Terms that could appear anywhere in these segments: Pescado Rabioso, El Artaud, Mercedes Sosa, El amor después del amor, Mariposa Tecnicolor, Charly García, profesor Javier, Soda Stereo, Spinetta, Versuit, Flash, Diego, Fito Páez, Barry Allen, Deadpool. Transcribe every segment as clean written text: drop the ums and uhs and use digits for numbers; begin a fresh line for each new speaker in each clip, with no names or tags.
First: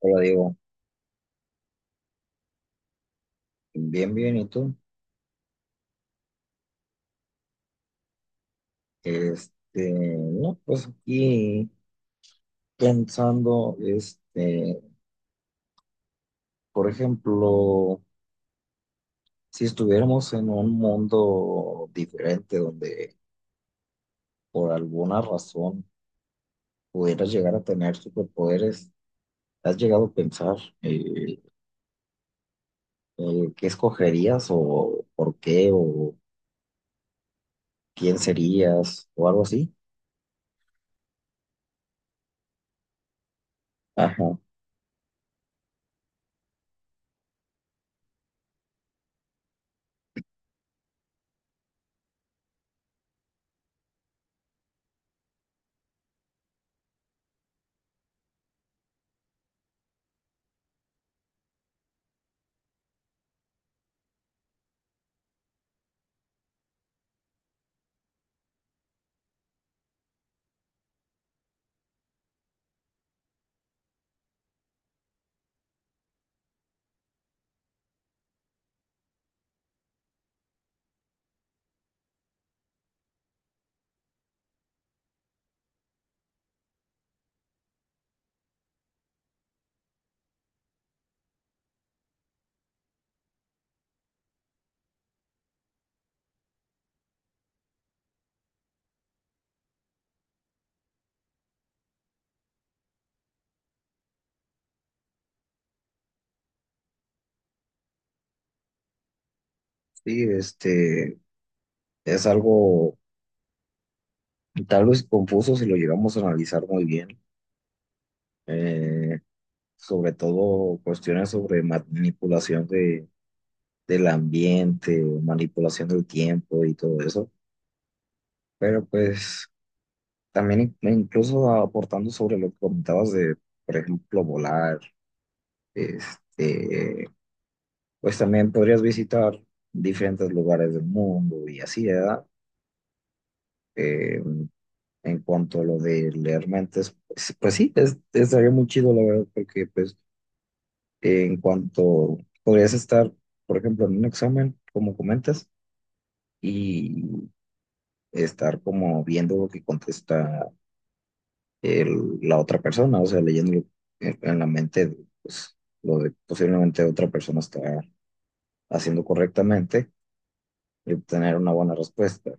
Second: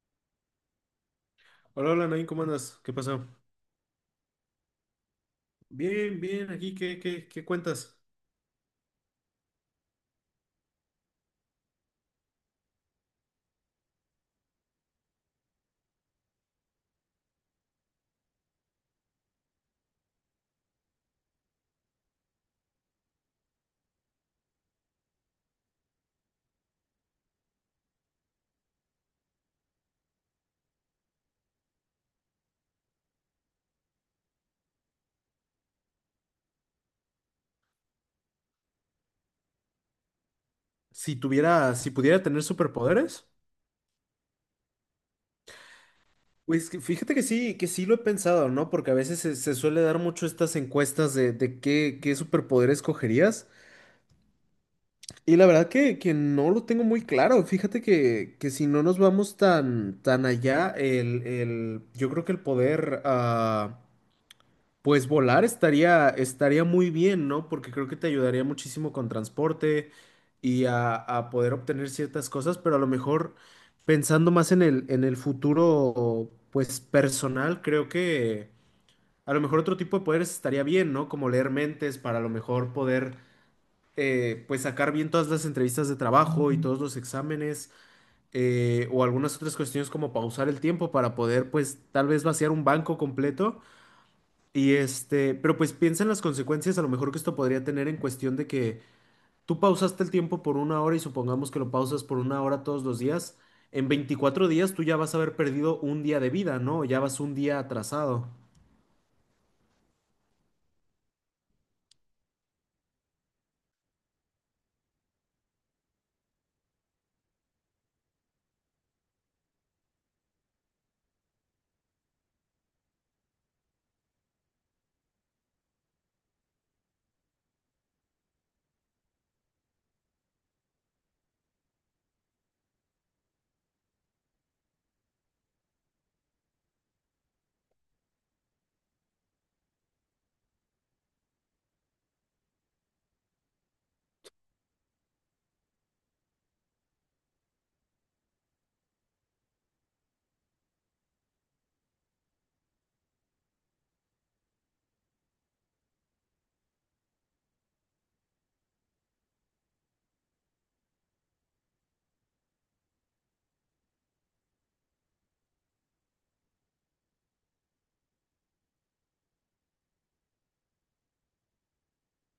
Hola, Diego.
Hola, hola, Nain, ¿cómo andas? ¿Qué pasó?
Bien, bien, ¿y tú?
Bien, bien, aquí, ¿qué cuentas?
Este, no, pues aquí pensando, este, por ejemplo, si estuviéramos en un mundo diferente donde por alguna razón pudieras llegar a tener superpoderes, ¿has llegado a pensar eh, qué escogerías o por qué o quién serías o algo así?
Si tuviera, si pudiera tener superpoderes.
Ajá,
Pues que fíjate que sí lo he pensado, ¿no? Porque a veces se suele dar mucho estas encuestas de qué superpoder escogerías. Y la verdad que no lo tengo muy claro. Fíjate que si no nos vamos tan allá, yo creo que el poder. Pues volar estaría muy bien, ¿no? Porque creo que te ayudaría muchísimo con transporte y a poder obtener ciertas cosas, pero a lo mejor pensando más en el futuro, pues personal, creo que a lo mejor otro tipo de poderes estaría bien, ¿no? Como leer mentes para a lo mejor pues sacar bien todas las entrevistas de trabajo y todos los exámenes, o algunas otras cuestiones como pausar el tiempo para poder, pues tal vez vaciar un banco completo y pero pues piensa en las consecuencias a lo mejor que esto podría tener en cuestión de que tú pausaste el tiempo por una hora y supongamos que lo pausas por una hora todos los días, en 24 días tú ya vas a haber perdido un día de vida, ¿no? Ya vas un día atrasado.
sí, este, es algo tal vez confuso si lo llegamos a analizar muy bien. eh, Sobre todo cuestiones sobre manipulación de, del ambiente, manipulación del tiempo y todo eso, pero pues también incluso aportando sobre lo que comentabas de, por ejemplo, volar, este, pues también podrías visitar diferentes lugares del mundo y así, ¿verdad? Eh, en cuanto a lo de leer mentes, pues, pues sí, es, estaría muy chido, la verdad, porque pues en cuanto podrías estar, por ejemplo, en un examen, como comentas, y estar como viendo lo que contesta la otra persona, o sea, leyendo en la mente, pues, lo que posiblemente otra persona está haciendo correctamente y obtener una buena respuesta.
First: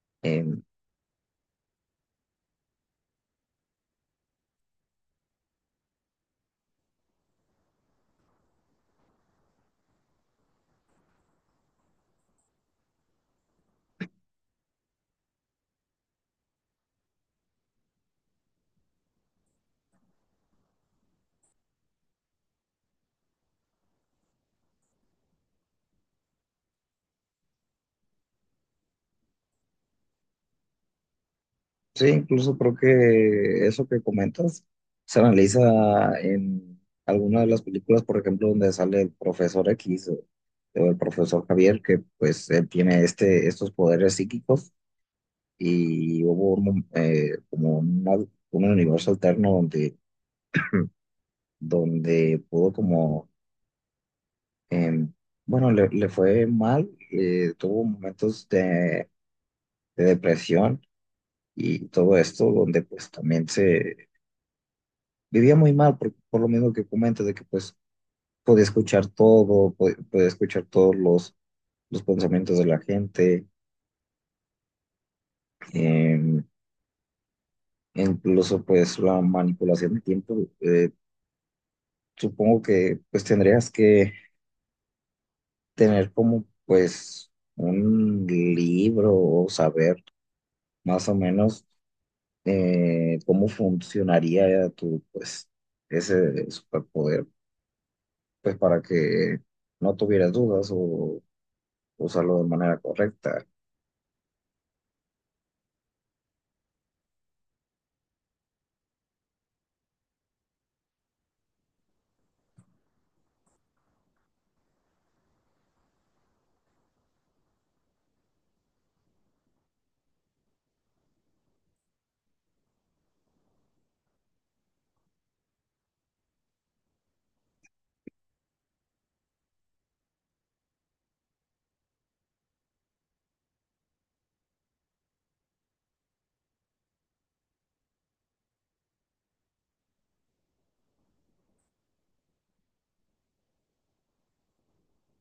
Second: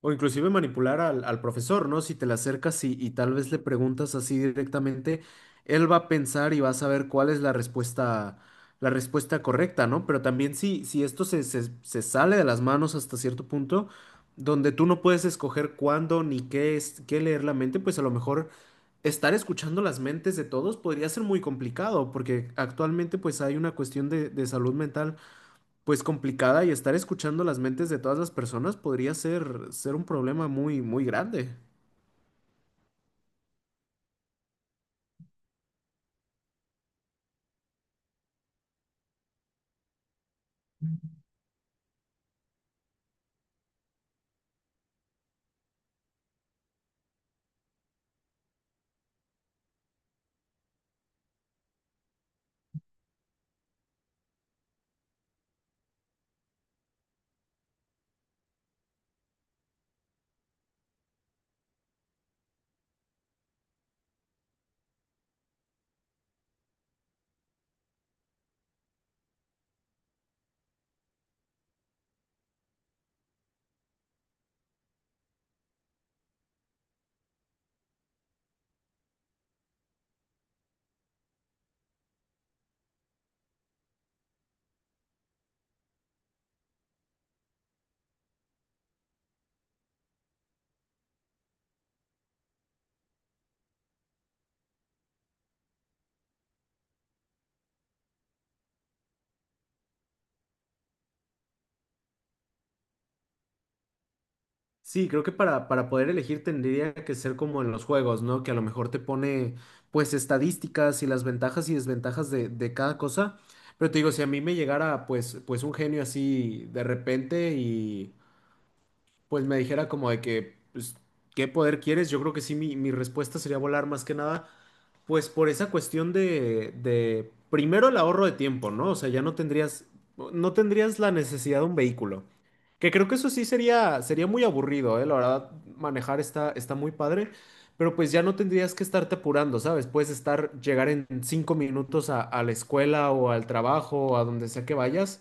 O inclusive manipular al profesor, ¿no? Si te le acercas y tal vez le preguntas así directamente, él va a pensar y va a saber cuál es la respuesta correcta, ¿no? Pero también si esto se sale de las manos hasta cierto punto, donde tú no puedes escoger cuándo ni qué es, qué leer la mente, pues a lo mejor estar escuchando las mentes de todos podría ser muy complicado, porque actualmente pues hay una cuestión de salud mental pues complicada y estar escuchando las mentes de todas las personas podría ser un problema muy, muy grande.
Sí, incluso creo que eso que comentas se analiza en alguna de las películas, por ejemplo, donde sale el profesor X o el profesor Javier, que pues él tiene este, estos poderes psíquicos y hubo un como un universo alterno donde, donde pudo como, em, bueno, le fue mal, tuvo momentos de depresión y todo esto donde pues también se vivía muy mal por lo mismo que comentas, de que pues podía escuchar todo, podía escuchar todos los pensamientos de la gente, eh, incluso pues la manipulación de tiempo. Supongo que pues tendrías que tener como pues un libro o saber más o menos cómo funcionaría tu pues ese superpoder, pues para que no tuvieras dudas o usarlo de manera correcta.
Sí, creo que para poder elegir tendría que ser como en los juegos, ¿no? Que a lo mejor te pone pues estadísticas y las ventajas y desventajas de cada cosa. Pero te digo, si a mí me llegara pues, pues un genio así de repente y pues me dijera como de que, pues, ¿qué poder quieres? Yo creo que sí, mi respuesta sería volar más que nada. Pues por esa cuestión de, primero el ahorro de tiempo, ¿no? O sea, ya no tendrías, no tendrías la necesidad de un vehículo. Que creo que eso sí sería, sería muy aburrido, ¿eh? La verdad, manejar está muy padre, pero pues ya no tendrías que estarte apurando, ¿sabes? Puedes estar, llegar en 5 minutos a la escuela o al trabajo o a donde sea que vayas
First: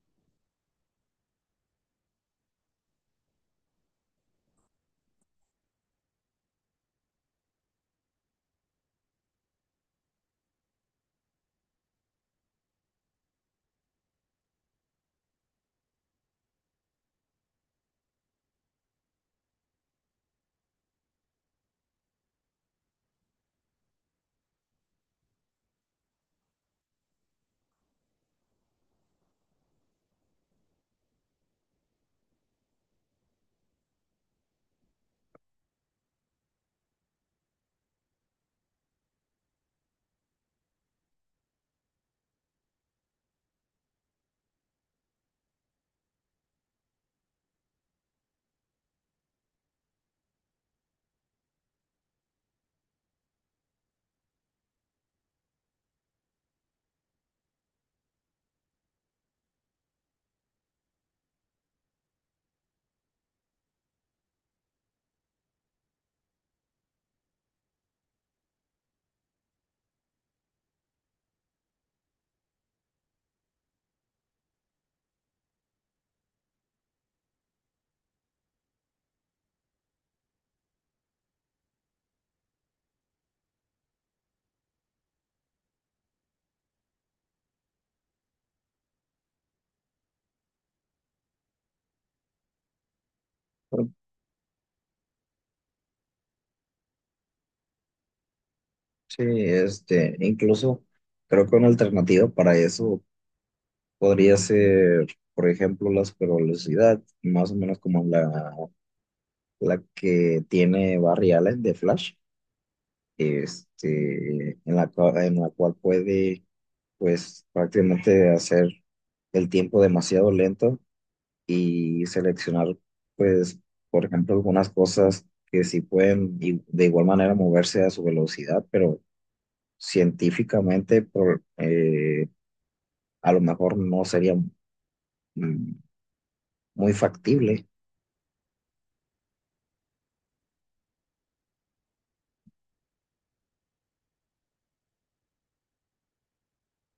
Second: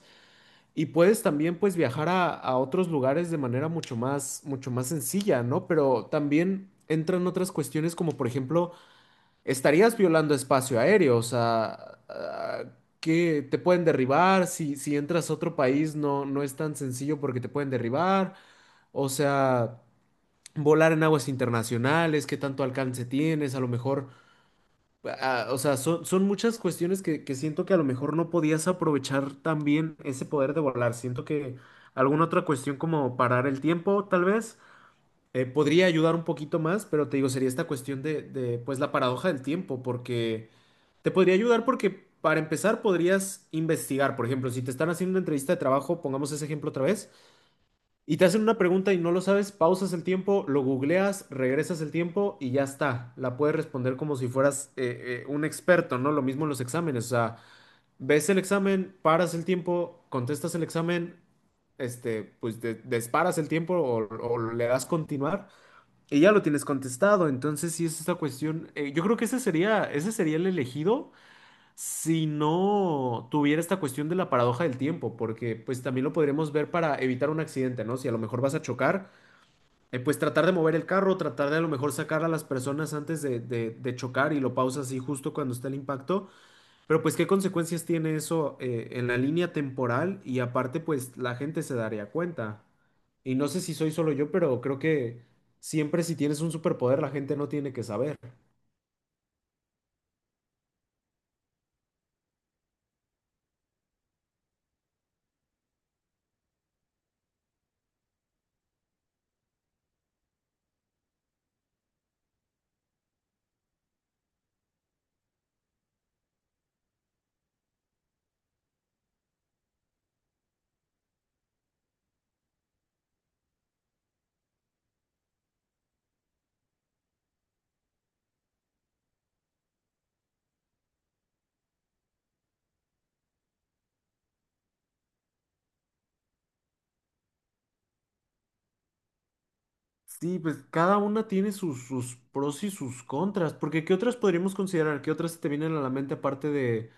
y puedes también pues viajar a otros lugares de manera mucho más sencilla, ¿no? Pero también entran otras cuestiones como por ejemplo estarías violando espacio aéreo, o sea, que te pueden derribar, si entras a otro país no, no es tan sencillo porque te pueden derribar, o sea, volar en aguas internacionales, qué tanto alcance tienes, a lo mejor, o sea, son muchas cuestiones que siento que a lo mejor no podías aprovechar también ese poder de volar, siento que alguna otra cuestión como parar el tiempo, tal vez. Podría ayudar un poquito más, pero te digo, sería esta cuestión de, pues, la paradoja del tiempo, porque te podría ayudar porque para empezar podrías investigar, por ejemplo, si te están haciendo una entrevista de trabajo, pongamos ese ejemplo otra vez, y te hacen una pregunta y no lo sabes, pausas el tiempo, lo googleas, regresas el tiempo y ya está. La puedes responder como si fueras un experto, ¿no? Lo mismo en los exámenes, o sea, ves el examen, paras el tiempo, contestas el examen, disparas el tiempo o le das continuar y ya lo tienes contestado. Entonces, si es esta cuestión, yo creo que ese sería el elegido si no tuviera esta cuestión de la paradoja del tiempo, porque pues también lo podríamos ver para evitar un accidente, ¿no? Si a lo mejor vas a chocar, pues tratar de mover el carro, tratar de a lo mejor sacar a las personas antes de, de chocar y lo pausas así justo cuando está el impacto, pero pues qué consecuencias tiene eso en la línea temporal y aparte pues la gente se daría cuenta. Y no sé si soy solo yo, pero creo que siempre si tienes un superpoder la gente no tiene que saber.
Sí, este, incluso creo que una alternativa para eso podría ser, por ejemplo, la supervelocidad, más o menos como la que tiene Barry Allen de Flash, este, en la, en la cual puede, pues, prácticamente hacer el tiempo demasiado lento y seleccionar, pues, por ejemplo, algunas cosas que sí pueden de igual manera moverse a su velocidad, pero científicamente a lo mejor no sería mm, muy factible.
Sí, pues cada una tiene sus pros y sus contras, porque ¿qué otras podríamos considerar? ¿Qué otras se te vienen a la mente aparte de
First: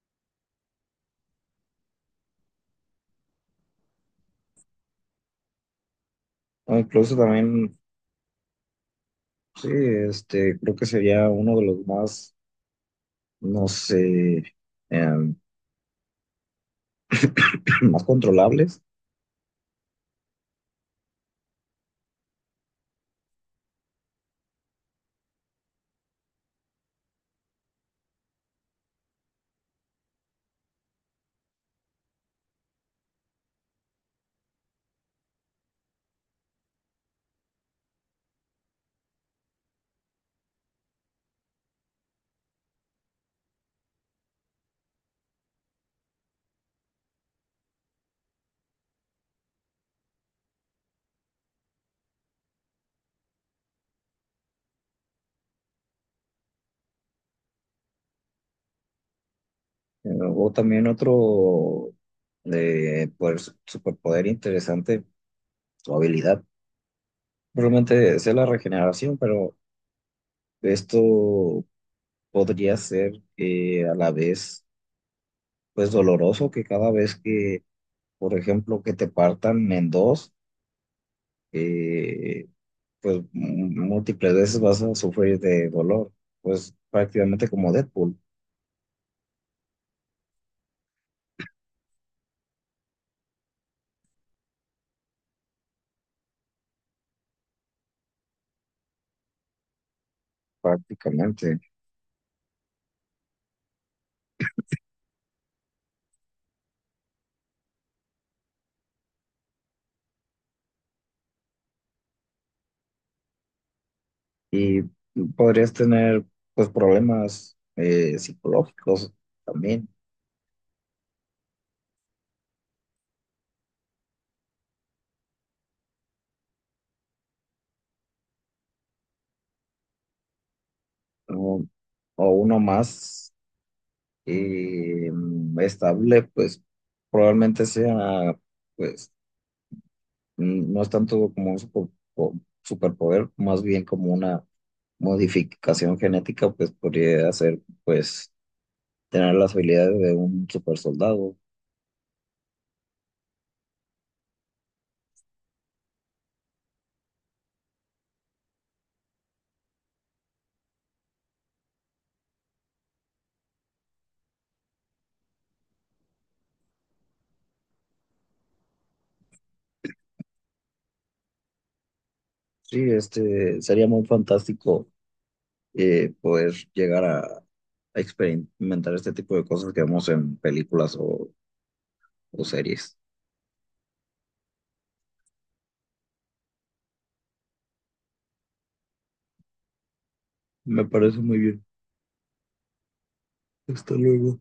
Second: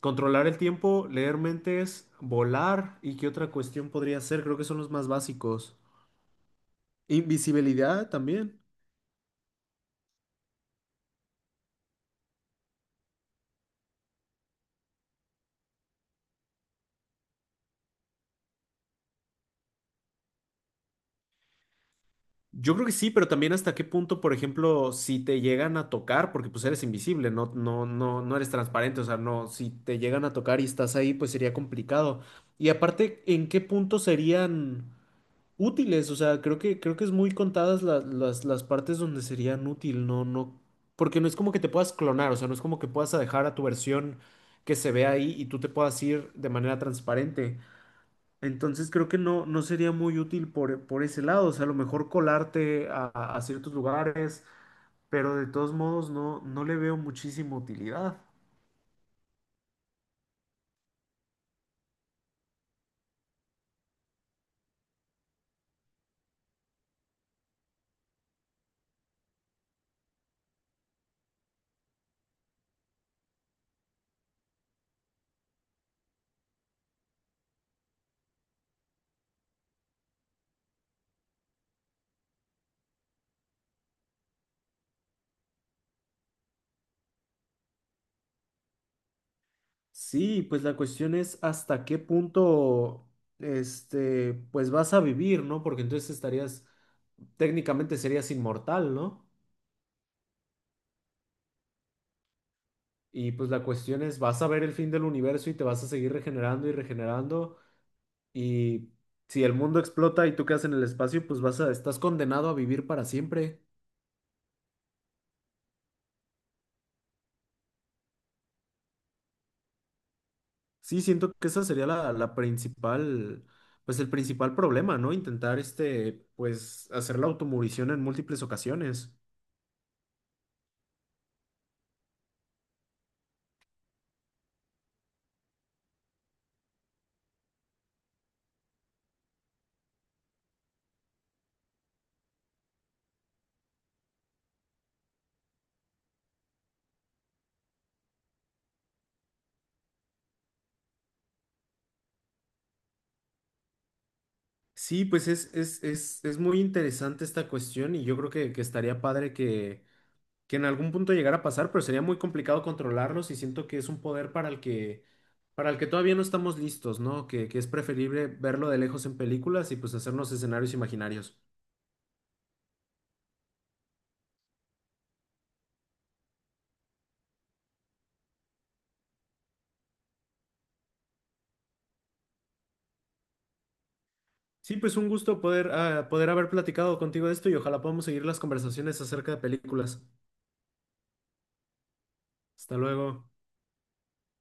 controlar el tiempo, leer mentes, volar? ¿Y qué otra cuestión podría ser? Creo que son los más básicos.
O incluso también,
Invisibilidad también.
sí, este, creo que sería uno de los más, no sé, em, más controlables.
Yo creo que sí, pero también hasta qué punto, por ejemplo, si te llegan a tocar, porque pues eres invisible, no, no, no, no eres transparente, o sea, no, si te llegan a tocar y estás ahí, pues sería complicado. Y aparte, ¿en qué punto serían útiles? O sea, creo que es muy contadas las partes donde serían útil, no, no, porque no es como que te puedas clonar, o sea, no es como que puedas dejar a tu versión que se ve ahí y tú te puedas ir de manera transparente. Entonces creo que no, no sería muy útil por ese lado, o sea, a lo mejor colarte a ciertos lugares, pero de todos modos no, no le veo muchísima utilidad.
O también otro de pues, superpoder interesante, su habilidad. Probablemente sea la regeneración, pero esto podría ser a la vez pues doloroso que cada vez que por ejemplo, que te partan en dos, eh, pues múltiples veces vas a sufrir de dolor, pues prácticamente como Deadpool,
Sí, pues la cuestión es hasta qué punto, pues vas a vivir, ¿no? Porque entonces estarías, técnicamente serías inmortal, ¿no?
prácticamente.
Y pues la cuestión es, vas a ver el fin del universo y te vas a seguir regenerando y regenerando. Y si el mundo explota y tú quedas en el espacio, pues vas a, estás condenado a vivir para siempre.
Y podrías tener, pues, problemas psicológicos también,
Sí, siento que esa sería la principal, pues el principal problema, ¿no? Intentar, pues hacer la automurición en múltiples ocasiones.
¿no? O uno más estable, pues probablemente sea, pues, no es tanto como un po- superpoder, más bien como una modificación genética, pues podría hacer, pues, tener las habilidades de un super soldado.
Sí, pues es muy interesante esta cuestión y yo creo que estaría padre que en algún punto llegara a pasar, pero sería muy complicado controlarlos y siento que es un poder para para el que todavía no estamos listos, ¿no? Que es preferible verlo de lejos en películas y pues hacernos escenarios imaginarios.
Sí, este, sería muy fantástico poder llegar a experimentar este tipo de cosas que vemos en películas o series.
Sí, pues un gusto poder, poder haber platicado contigo de esto y ojalá podamos seguir las conversaciones acerca de películas.
Me parece muy bien.
Hasta luego.
Hasta luego.